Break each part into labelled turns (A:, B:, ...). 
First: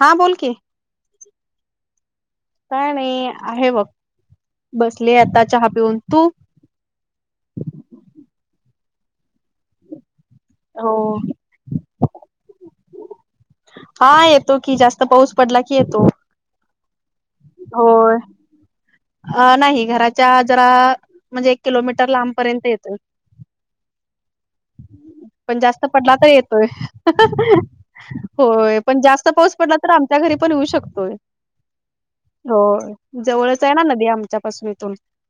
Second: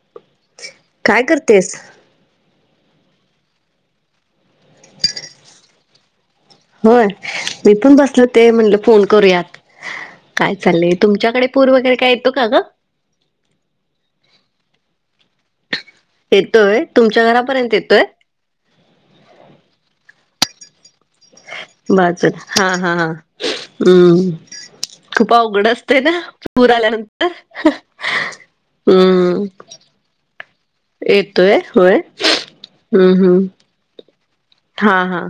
A: हा बोल क
B: काय करतेस?
A: काय नाही आहे बघ बसले आता चहा पिऊन तू
B: होय मी पण बसल ते म्हणलं फोन करूयात. काय चालय
A: हो
B: तुमच्याकडे पूर वगैरे काय येतो का ग.
A: हा येतो की जास्त पाऊस पडला की येतो.
B: येतोय तुमच्या घरापर्यंत येतोय
A: होय अ नाही घराच्या जरा म्हणजे एक किलोमीटर लांबपर्यंत येतो.
B: हम्
A: पण जास्त पडला तर येतोय होय पण जास्त
B: हम्म
A: पाऊस पडला तर आम त्या घरी पण येऊ शकतोय
B: येतोय होय हम्म
A: हो
B: हम्म
A: जवळ आहे ना नदी आमच्या पासून इथून
B: हा हा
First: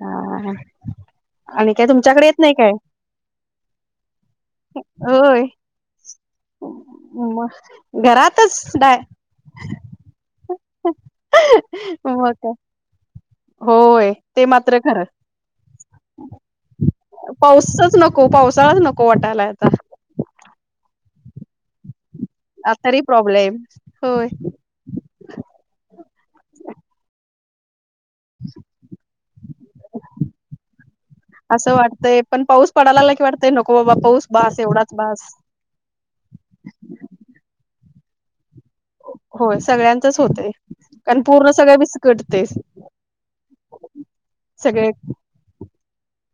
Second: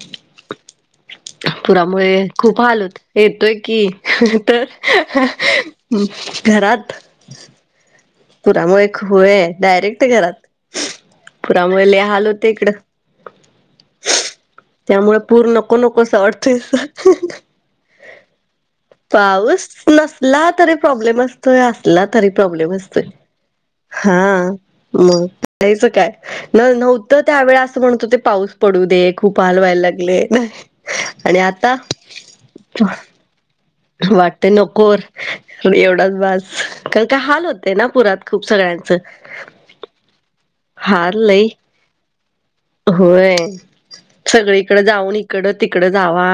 A: हा. आणि काय
B: पुरामुळे
A: तुमच्याकडे येत नाही
B: खूप
A: काय
B: हाल होत. येतोय की तर घरात
A: म म
B: पुरामुळे होय डायरेक्ट घरात पुरामुळे लिहाल
A: मग
B: होते
A: काय
B: इकडं
A: होय ते मात्र खरं
B: त्यामुळे पूर् नको नकोसं अडथय
A: पाऊसच नको पावसाळाच नको वाटायला आता
B: पाऊस नसला तरी प्रॉब्लेम असतोय असला तरी प्रॉब्लेम असतो
A: आतारी प्रॉब्लेम होय
B: मगयचं काय न नव्हतं त्यावेळे असं म्हणतो ते पाऊस पडू दे खूप हलवा्हायला लागले नाही आणि आता
A: क ते नको पाऊस
B: वाटते
A: बास एवढाच
B: नकोर
A: बास
B: एवढाच बस का काय हाल होते ना पुरात खूप सगळ्यांचं
A: सगळ्यांच होतय कारण पूर्ण सगळे विस्कटते
B: होय सगळीकड
A: सगळे
B: जाऊन इकडं तिकड जावा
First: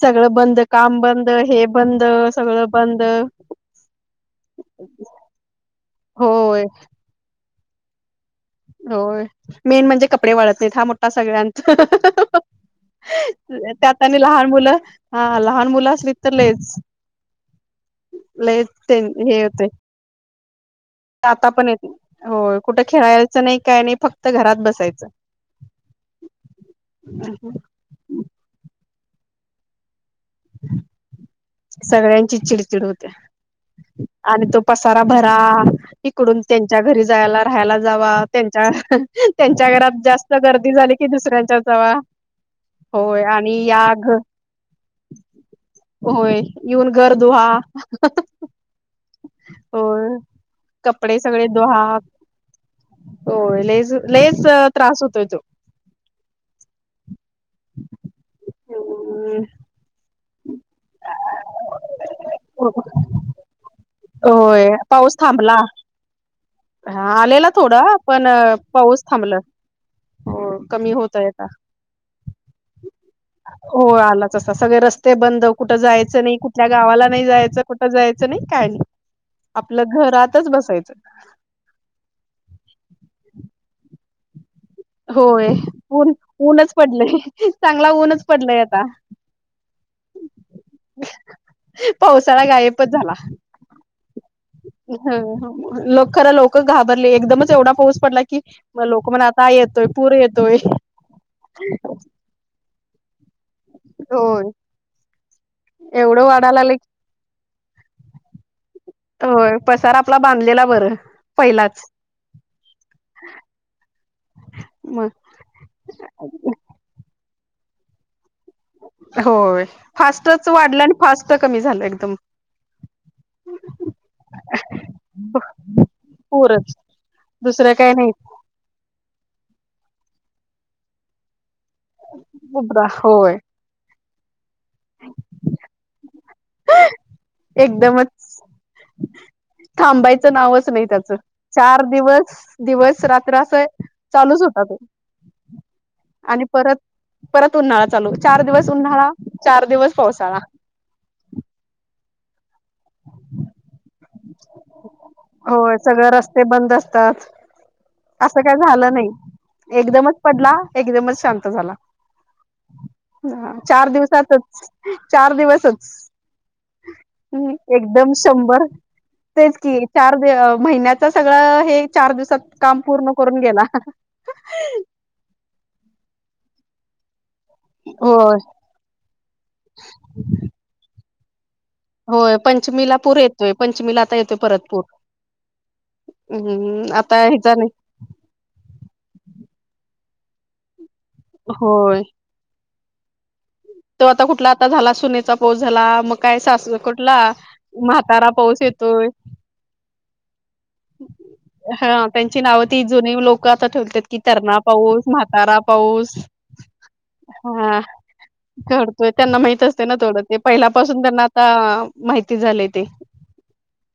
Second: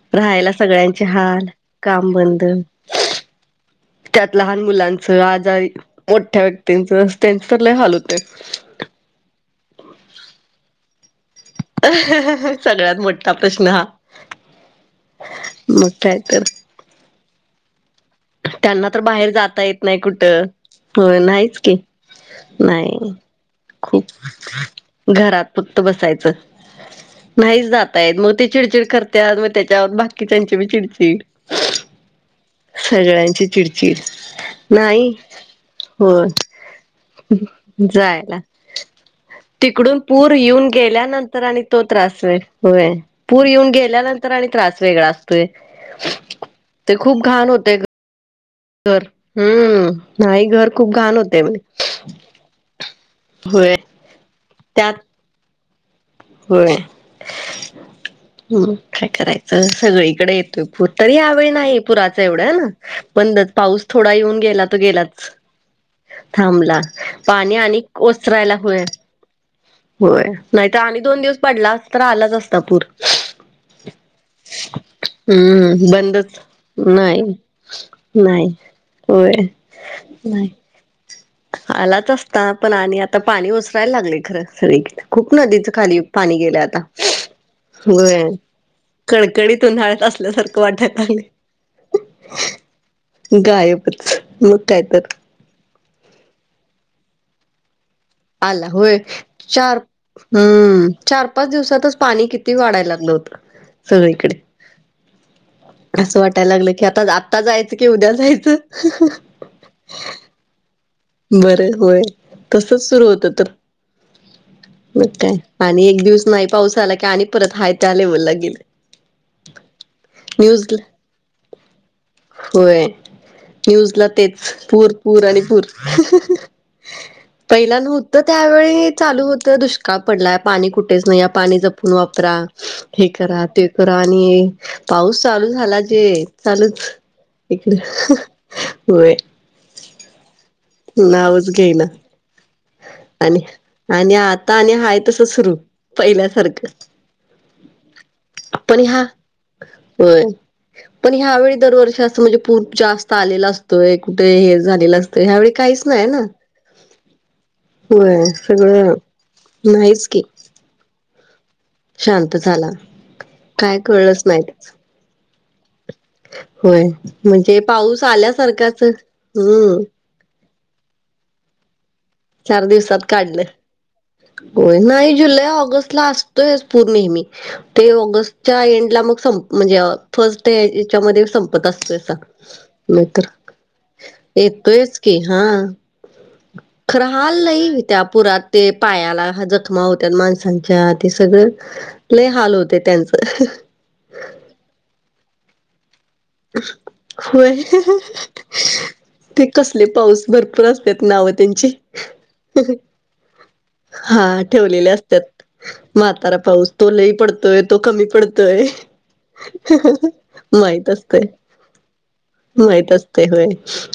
A: सगळं
B: राहायला
A: बंद काम
B: सगळ्यांचे
A: बंद
B: हाल
A: हे बंद
B: काम
A: सगळं बंद
B: त्यात लहान मुलांचं आजार मोठ्या
A: होय
B: व्यक्तींच त्यांच तर लय हाल होते
A: हो मेन म्हणजे कपडे वाळत नाही हा मोठा सगळ्यांत
B: सगळ्यात मोठा प्रश्न हा
A: त्यात आणि लहान मुलं हा लहान
B: मग
A: मुलं असली
B: काय
A: तर ललेच
B: त्यांना तर बाहेर
A: हे
B: जाता
A: होतय
B: येत नाही कुठं हो
A: आता
B: नाहीच
A: पण
B: की
A: येत होय कुठं
B: नाही
A: खेळायचं नाही काय नाही
B: खूप
A: फक्त घरात बसायचं
B: घरात फक्त बसायचं
A: अ
B: आहेत मग ते चिडचिड करतते मग त्याच्यावर बाकीच्याचीी चिडचिड
A: सगळ्यांची चिड
B: सगळ्यांची चिडचिड
A: आणि तो पसारा
B: नाही
A: भरा
B: होय
A: इकडून त्यां त्यांच्या घरी जायला राहायला जावा
B: जायला
A: त्यांच्या त्यांच्या
B: तिकडून
A: घरात
B: पूर
A: जास्त
B: येऊन
A: गर्दी झाली की
B: गेल्यानंतर
A: दुसऱ्यांच्या
B: आणि तो
A: जावा
B: त्रास होय
A: होय
B: पूर
A: आणि
B: येऊन
A: या घ
B: गेल्यानंतर आणि त्रास वेगळा असतोय
A: होय येऊन
B: ते
A: घर
B: खूप
A: धुहा
B: घाण होते घर हम्म
A: होर
B: नाही घर खूप घाण
A: कपडे
B: होते
A: सगळे
B: म्हणे
A: दुहा हो
B: होय
A: लेस लेस
B: त्यात
A: त्रास होतोय तो
B: होय ह् काय करायचं सगळीकडे येत तरी या्यावेळी नाही पुराच एवढं ना बण पाऊस थोडा येऊन गेला
A: होय
B: तरो
A: पाऊस
B: गेलाच
A: थांबला
B: थांबला
A: आलेला
B: पाणी आणि
A: थोडा पण
B: ओसरायला होय
A: पाऊस थांबला
B: होय
A: हो
B: नाहीतर
A: कमी
B: आणि दोन
A: होतय
B: दिवस
A: आता
B: पडला तर आलाच असता पूर
A: हो आलाच असता सगळे रस्ते बंद कुठं
B: हम्म
A: जायचं नाही
B: बंदच
A: कुठल्या गावाला नाही जायचं कुठं जायचं नाही काय नाही
B: होय
A: आपलं
B: नाही
A: घरातच बसायचं
B: आलाच असता पण आणि आता पाणी ओसरायला लागले खरं स खूप
A: होय
B: नदीचं खाली
A: ऊन
B: पाणी गेलं
A: ऊनच
B: आता
A: पडलंय चांगला ऊनच पडलंय आता
B: कडकडीत उन्हाळत असल्यासारखं वाटायला आगले
A: पावसाला गायबच झाला
B: गायबच मग काय तर
A: ह ल खर लोक घाबरले एकदमच एवढा पाऊस पडला की
B: आला
A: मग
B: होय
A: लोक म्हणा आता
B: चार
A: येतोय पूर येतोय
B: हम्म चार पाच दिवसातच पाणी कि वाढायला लाग नव्हत सगळीकडे
A: होय
B: असं
A: एवढं
B: वाटायला
A: वाढायला
B: लागलं की आता आत्ता जायचं कि उद्या जायचं
A: की होय पसार आपला बांधलेला बरं
B: बरं
A: पहिलाच
B: होय तसच सुरू होतं तर मग काय आणि एक दिवस नाही पाऊस आला की आणि परत हाय त्या लेव्हलला गेले
A: होय फास्टच वाढलं
B: न्यूजला
A: आणि फास्ट कमी झालं एकदम
B: होय न्यूजला तेच पूर पूर आणि पूर
A: पूरच दुसरं
B: पहिला
A: काय नाही
B: नव्हतं त्यावेळी चालू होतं दुष्काळ पडलाय पाणी कुठेच नाही पाणी ज पण वापरा हे
A: होय
B: करा ते तर आणि पाऊस चालू झाला जे चालूच इकडे
A: एकदमच
B: होय
A: थांबायचं नावच नाही त्याच
B: नावच
A: चार
B: घेईना
A: दिवस दिवस
B: आणि
A: रात्र अस
B: आणि
A: चालूच
B: आता
A: होता
B: आणि
A: तो
B: हाय तसं सुरू
A: आणि
B: पहिल्यासारखं
A: परत परत उन्हाळा चालू चार दिवस
B: पण ह्या
A: उन्हाळा चार दिवस
B: होय.
A: पावसाळा
B: पण ह्यावेळी दरवर्षी अस म्हणजे पू जास्त आलेला असतोय कुठे हे झालेलं असतं ह्यावेळी
A: होय
B: काहीच नाही
A: सगळे
B: ना.
A: रस्ते बंद असतात
B: होय
A: असं काय
B: सगळं
A: झालं नाही
B: नाहीच
A: एकदमच
B: की
A: पडला एकदमच शांत झाला
B: शांत झाला
A: ह
B: काय
A: चार
B: कळलंच नाही
A: दिवसातच
B: त्याच.
A: चार दिवसच
B: होय म्हणजे पाऊस
A: एकदम शंभर
B: आल्यासारखाच
A: तेच
B: हम्म
A: की चार महिन्याच सगळं हे चार दिवसात
B: चार
A: काम
B: दिवसात
A: पूर्ण करून
B: काढलं
A: गेला
B: को नाही जुलै ऑगस्ट असतोय पूर नेहमी ते
A: होय
B: ऑगस्टच्या एंड ला मग म्हणजे फर्स्ट त्याच्यामध्ये संपत असतो
A: होय पंचमीला पूर
B: मत
A: येतोय पंचमीला आता
B: येतोयच की हा
A: ह
B: खर हल नाही त्या पुरात ते पायाला हा जखमा होत्या माणसांच्या ते सगळं
A: होय
B: ल हाल होते त्यांचं
A: तो आता कुठला आता झाला सुनेचा पाऊस झाला मग काय सास कुठला
B: होय
A: म्हातारा पाऊस येतोय
B: ते कसले पाऊस भरपूर असतेत नावत
A: हा त्यांची नावं ती जु लोक ुक आता ठेवतात कि
B: हा
A: तरणा
B: ठेवलेले
A: पाऊस
B: असतात.
A: म्हातारा पाऊस
B: म्हातारा पाऊस तो लई पडतोय तो
A: हा
B: कमी पडतोय
A: घडतोय त्यांना माहित असते ना थोडं ते
B: माहित
A: पहिल्यापासून
B: असतय.
A: त्यांना आता माहिती झालंय ते
B: ते होय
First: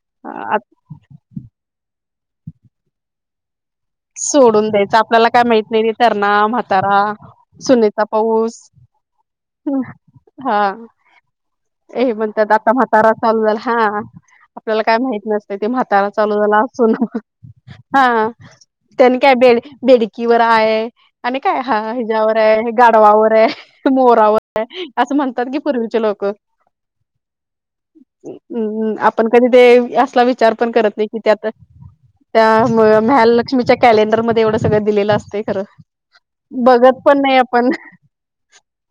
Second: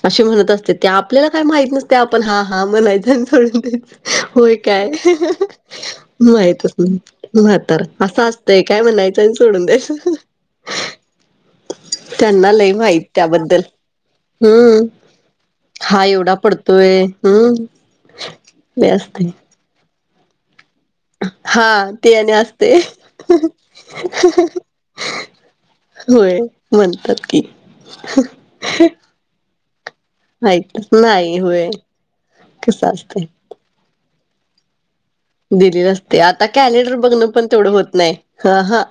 B: असे म्हणत
A: आ
B: असते त्या आपल्याला काय माहत नसते आपण हा हा म्हणायचं आणि सोडून दयच
A: सोडून द्यायचं आपल्याला काय माहत नाही र तरणा
B: माहितच नाही.
A: म्हातारा सुनीचा
B: म्हातारा असं
A: पाऊस
B: असतंय काय म्हणयचं आणि सोडून द्यास
A: हा
B: ह
A: हे म्हणतात आता म्हातारा चालू झाला हा आपल्याला
B: हम्म
A: काय माहित नसते ते
B: हा
A: म्हातारा
B: एवढा
A: चालू झाला असून
B: पडतोय हम्म
A: हा
B: हे
A: त्यांनी
B: असते.
A: काय बेड बेडकीवर आहे आणि काय हा
B: ते आणि
A: हिच्यावर आहे
B: असते
A: गाडवावर आहे मोरावर आहे असं म्हतात की पूर्वीचे लो
B: होय म्हणतात की
A: हम्म् आपण कधी ते अस विचारण
B: ऐकत
A: करत नाही क त्यात
B: होय
A: त्या
B: कसं असतंय.
A: मलक्षमीच्या कॅलेंडरमध्ये एवढं सळं दिलेलं अस
B: दिली न असते आता कॅलेडर बघणं पण तेवढं
A: आपण
B: होत नाही हा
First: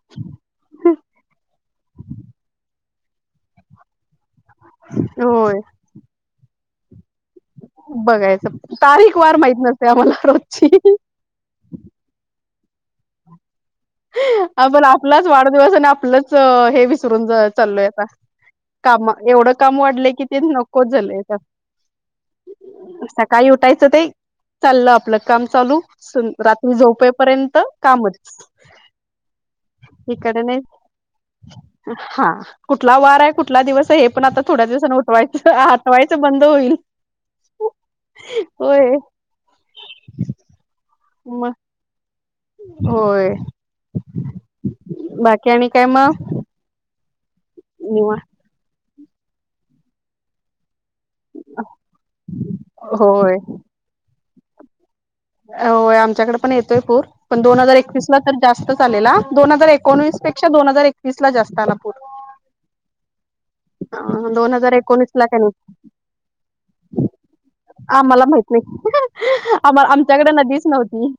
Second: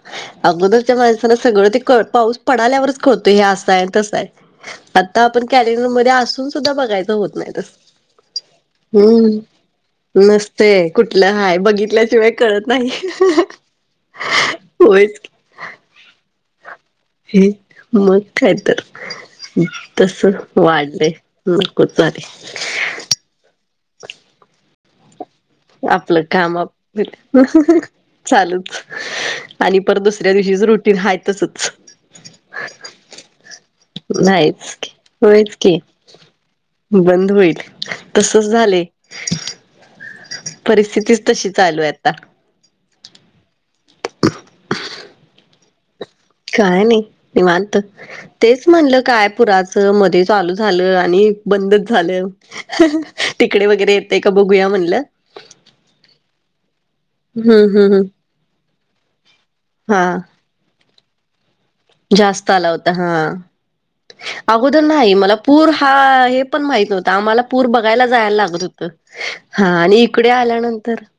B: अगोदरच्या माणसाना सगळं ते पाऊस पडाल्यावरच कळतोय हे असं आहे तसं आहे आता आपण
A: होय
B: कॅलेंडरमध्येध्ये असून सुद्धा बघायचं होत नाही तस
A: बघायचं तारीख वार
B: हम्म
A: माहित नसते आम्हाला रोजची
B: नसते कुठलं ह बघितल्याशिवाय कळत नाही
A: आप आपण
B: होयच
A: आपलाच वाढदिवस आणि आपलंच हे वि र
B: की
A: चालय
B: मग काय तर
A: काम एवढं काम वाढलंय की ते नकोच झालय.
B: हम् कोतरी
A: सकाळी उठायचं ते चाललं आपलं काम चालू
B: आपलं काम
A: रात्री
B: आप
A: झोपे पर्यंत कामच
B: चालूच आणि पर दुसऱ्या
A: इकडे नाही
B: दिवशीच रुटीन हय तसच
A: हा कुठला वार आहे कुठ? कुठला दिवस हे पण आता थोड्या
B: नाहीच की
A: दिवसाां उठवायं
B: होयच की
A: हातवायचं बंद होईल.
B: बंद होईल तसच झाले.
A: होय
B: परिस्थितीच तशी
A: मग
B: चालू आहे आता.
A: होय बाकी आणि काय म
B: काय नाही मी मानत तेच म्हणलं काय पुराचं मध्ये चालू झालं. बंद झालं
A: होय
B: तिकडे वगैरे येतय का बघूया म्हणलं.
A: हो आमच्याकडे पण येतोय पूर पण
B: हम्म
A: दोन हजार
B: हम्म हम्म
A: एकवीस ला तर जास्त चालेला दोन हजार
B: हा
A: एकोणवीस पेक्ष दोन हजार एकवीस ला जास्त आला. पूर
B: जास्त आला होता हा.
A: दोन हजार
B: अगोदर
A: एकोणीस
B: नाही
A: ला
B: मला
A: का नाही
B: पूर हा हे पण माहित नव्हता आम्हाला पूर बघायला जायला लागत होत.
A: आम आमच्याकडे नदीच नव्हती.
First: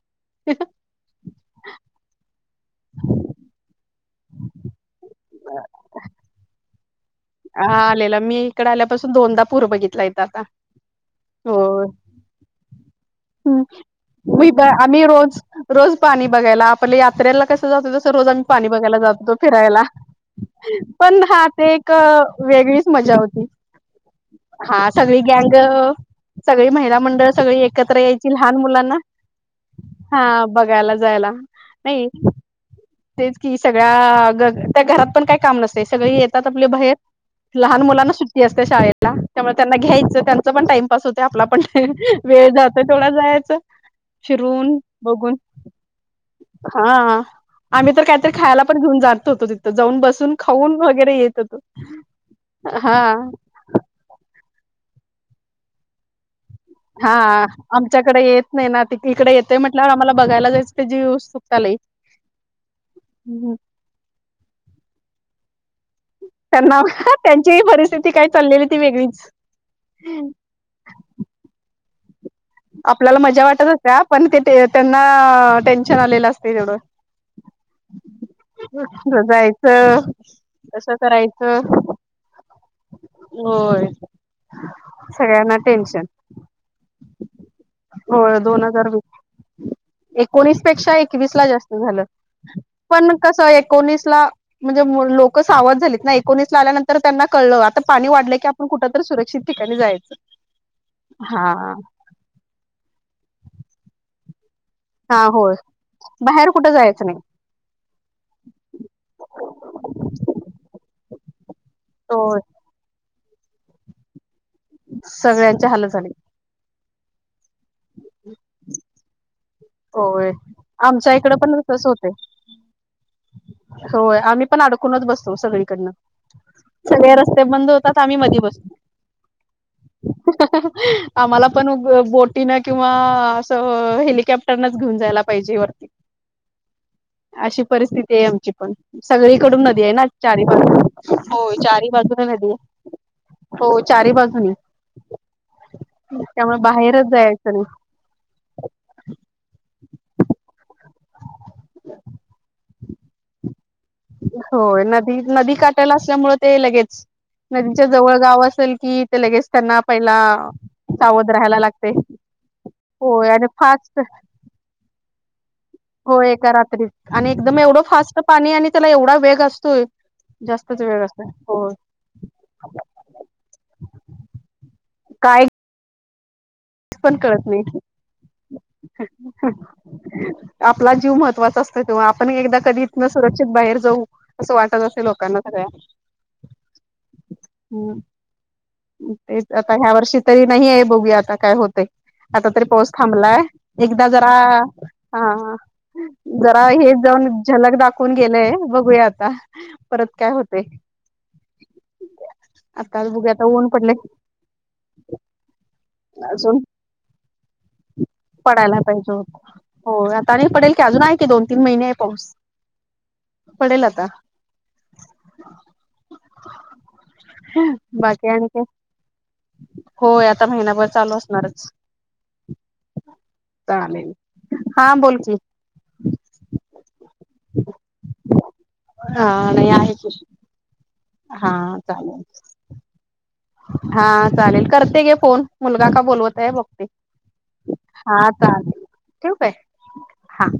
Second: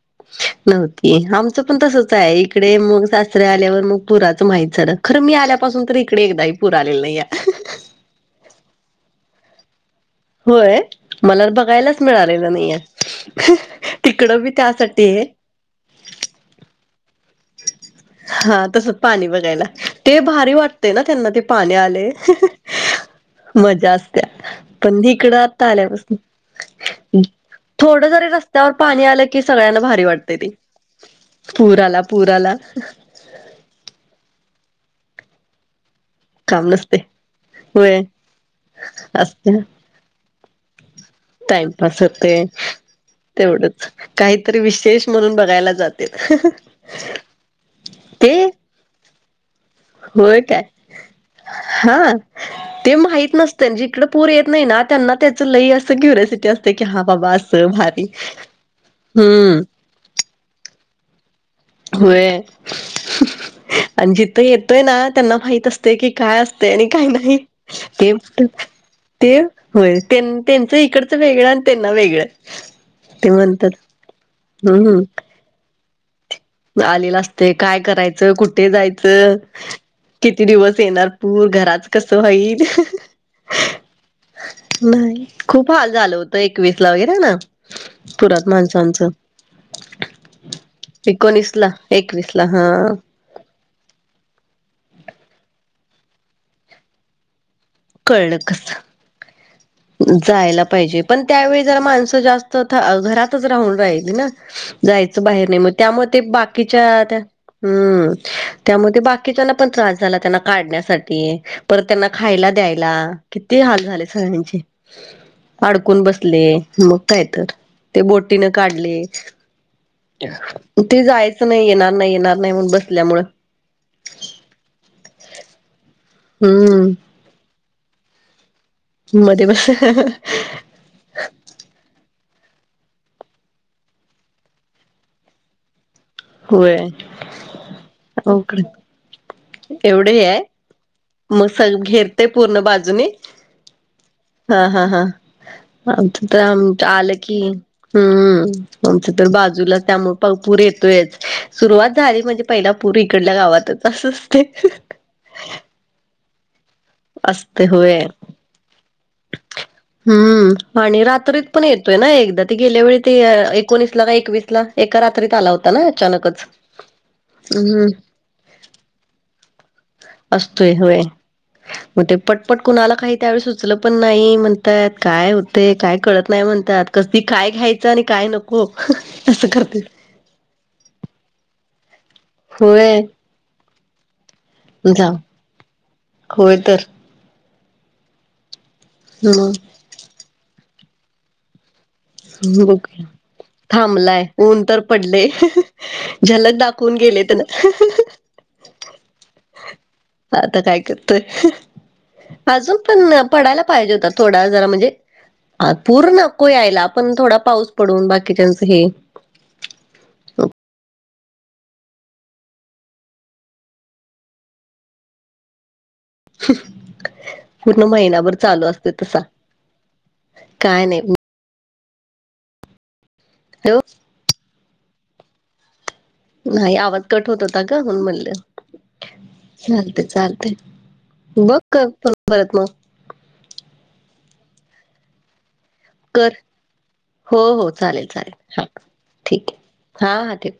B: आमच पण तसच आहे इडे मग आल्यावर मराच माहित झा खर आल्या. पासून तर इकडे एकदाही पुर आलेलं नाही आहे.
A: हा आलेला मी इकडे आल्यापासून दोनदा पूर बघितलाय.
B: होय मला तर बघायलाच मिळालेलं नाहीय
A: हं.
B: तिकडं बी
A: मी ब आम्ही
B: त्यासाठी आहे.
A: रोज रोज पाणी बघायला आपला यात्रेला कस. जस रोज आम्
B: हा
A: पाणी
B: तसं
A: बघायला जात
B: पाणी
A: होतो
B: बघायला.
A: फिरायला
B: ते भारी वाटते ना
A: पण
B: त्यांना
A: ह
B: पाणी
A: ते.
B: आले
A: वेगळीच मजा होती
B: मजा असत्या.
A: हा
B: पण
A: सगळी
B: इकडं
A: गँग
B: आता आल्यापासून
A: सगळी महिला मंडळ सगळी एकत्र
B: थोडं जरी
A: यायची लहान
B: रस्त्यावर
A: मुलांना
B: पाणी आलं की
A: हा बघायला जायला
B: पुराला
A: नाही
B: पुराला.
A: तेच कि सगळ्या ग त्या घरात पण काय काम नसते सगळी येत. आपले
B: काम
A: बहेर
B: नसते
A: लहान
B: होय
A: मुलांना सुट्टी असते शाळेला त्यामुळे
B: असते
A: त्यांना घ्यायचं त्यांच पण टाइमपास होत. ते आपला पण
B: टाइमपास होते
A: वेळ जातो तेवढा जायचं
B: तेवढंच काहीतरी
A: फिरून
B: विशेष
A: बघून.
B: म्हणून बघायला जाते
A: हा आम्ही तर काहीतरी
B: ते
A: खायला पण घेऊन जाततो होतो तिथ. जाऊन बसून
B: होय काय
A: खाऊन वगैरे येत तो हा
B: त्यांची इकडे पूर येत नाही ना त्यांना त्याचं लई असं क्युरेसिटी असं.
A: हा
B: भारी
A: आमच्याकडे येत नाही ना त इकडे येतेय
B: हम्म
A: म्हटल्यावर आम्हाला बघायला जायचं जी वस्तू
B: होय. आणि जिथं येतोय ना त्यांना माहित असते की काय असते
A: त्यांना
B: आणि काय नाही
A: त्यांचीही
B: ते
A: परिस्थिती काय
B: म्हत
A: चाललेली ती
B: ते
A: वेगळीच
B: होय त्यांचं इकडचं वेगळं आणि त्यांना वेगळं
A: आपल्याला
B: ते
A: मजा वाटत
B: म्हणतात
A: असते पण ते त्यांना टेन्शन आलेलं अस
B: आलेल असते काय करायचं कुठे जायचं
A: जायचं
B: किती दिवस
A: कसं
B: येणार पूर
A: करायचं
B: घराात कस होई
A: होय
B: नाही
A: सगळ्यांना
B: खूप हाल
A: टेन्शन
B: झाल होत. एकवीस ला वगैरे ना
A: हो
B: पुरात
A: दोन हजार वीस
B: माणसांचं
A: एकोणीस पेक्षा एकवीस ला
B: एकोणीस
A: जास्त झालं
B: एकवीस ला हा
A: पण कस एकोणीस ला म्हणजे लोक सावध झालीत ना एकोणीस ला आल्यानंतर त्यांना कळलं. पाणी वाढलं
B: कळलं
A: की आपण कुठ
B: कसं
A: तररी सुरक्षित ठिकाणी जायचं.
B: जायला पाहिजे पण
A: हा.
B: त्यावेळी जरा माणसं जास्त घरातच राहून राहिल ना. जायचं
A: हा
B: बाहेर
A: होय
B: नाही मग त्यामुळे ते
A: बाहेर कुठे
B: बाकीच्या
A: जायचं नाही
B: त्या हम्म त्यामध्ये बाकीच्याना पण त्रास झाला त्यांना काढण्यासाठी. परत त्यांना
A: होय
B: खायला द्यायला किती हाल झाले सगळ्यांचे
A: सगळ्यांची हालत
B: अडकून
A: झाली
B: बसले मग. येत, ते बोटीन काढले.
A: होय.
B: ते
A: आमच्या इकडं
B: जायचं
A: पण
B: नई,
A: तसं
B: येणार नई
A: होतंय
B: येणार नई म्हण बसल्यामूळ.
A: होय आम्ही पण अडकूनच बसतो सगळीकडन.
B: हम्म
A: सगळे रस्ते बंद होत तात आम्ही मध्ये बसतो.
B: मध्ये बस
A: आम्हाला पण बोटीनं किंवा असं हेलिकॉप्टर त्यांनाच घेऊन जायला पाहिजे वरती
B: होय
A: अशी परिस्थिती आहे आमची
B: अवघड
A: पण सगळीकडून नदी आहे ना चारी बाजून
B: मग
A: होय
B: सग
A: चारी
B: घेरते
A: बाजून नदी
B: पूर्ण
A: आहे
B: बाजूने
A: हो चारी बाजू
B: हा हा हा आमच्या तर
A: त्यामुळे
B: आम
A: बाहेरच
B: आलं की
A: जायचं नाही
B: हम्म आमचं तर बाजूला त्यामुळे प पुर येत सुरुवात झाली म्हणजे पहिला पूर इकडल्या गावातच. असं असते
A: होय नदी नदी का. असल्यामुळे ते लगेच
B: असते
A: नदीच्या
B: होय
A: जवळ गाव असेल की ते लगेच त्यांना. पहिला
B: हम्म आणि
A: सावध
B: रात्रीत
A: राहायला
B: पण
A: लागते
B: येतोय ना एकदा ती गेल्या वेळी ते
A: होय आणि
B: एकोणीस
A: फास्ट
B: ला का एकवीस ला एका रात्रीत आला ना
A: हो
B: अचानकच
A: एका रात्रीत. आणि एकदम एवढं
B: हम्म
A: फास्ट पाणी आणि त्याला एवढा वेग असतोय जास्तच वेळ असं हो मग
B: हो ते पटपट कुणाला काही त्यावेळी सुचलं पण नाही म्हणताहेत काय होते काय कळत नाही म्हण त्यात कस
A: पण
B: ते
A: कळत
B: काय
A: नाही
B: घ्यायचं आणि काय नको असं करत्यात.
A: आपला जीव महत्त्वाचा असतोय तेव्हा आपण एकदा कधी
B: होय
A: इथन सुरक्षित बाहेर जाऊ असं वाटत असे
B: जा
A: लोकांना सगळ्या
B: होय तर
A: हम् तेच
B: मग
A: आता ह्या वर्षी तरी नाही आहे बघू आता काय होतय. आता तरी पाऊस
B: बघूया
A: थांबलाय एकदा
B: थांबलाय
A: जरा
B: ऊन तर पडले
A: हा
B: झलक
A: जरा
B: दाखवून
A: हेच
B: गेले
A: जाऊन
B: त्यान
A: झलक दाखवून गेलेय बघूया आता परत काय
B: आता
A: होतय.
B: करतोय अजून
A: आता
B: पण
A: बघूया आता
B: पडायला
A: ऊन पडले
B: पाहिजे होता थोडा जरा म्हणजे अ पूर नको
A: अजून
B: यायला. पण थोडा पाऊस पडून बाकीच्यांच हे
A: होय आता नाही पडेल की अजून आहे की दोन तीन महिने आहे पाऊस- पडेल आता
B: पूर्ण
A: बाकी
B: महिनाभर -
A: होय आता
B: काय
A: महिनाभर
B: नाही
A: चालू असणारच चालेल हा बोलकी
B: नाही आवाज कट होत होता ग म्हणून म्हणलं
A: हा नाही आहे
B: चालतय
A: की
B: चालतय.
A: हा
B: बघ कर
A: चालेल
B: परत म्ह.
A: हा चालेल करते घे फोन- मुलगा का
B: कर
A: बोलवत आहे बघते
B: हो हो चालेल
A: हा
B: चालेल
A: चालेलं.
B: ठीक आहे हा हा ठेव.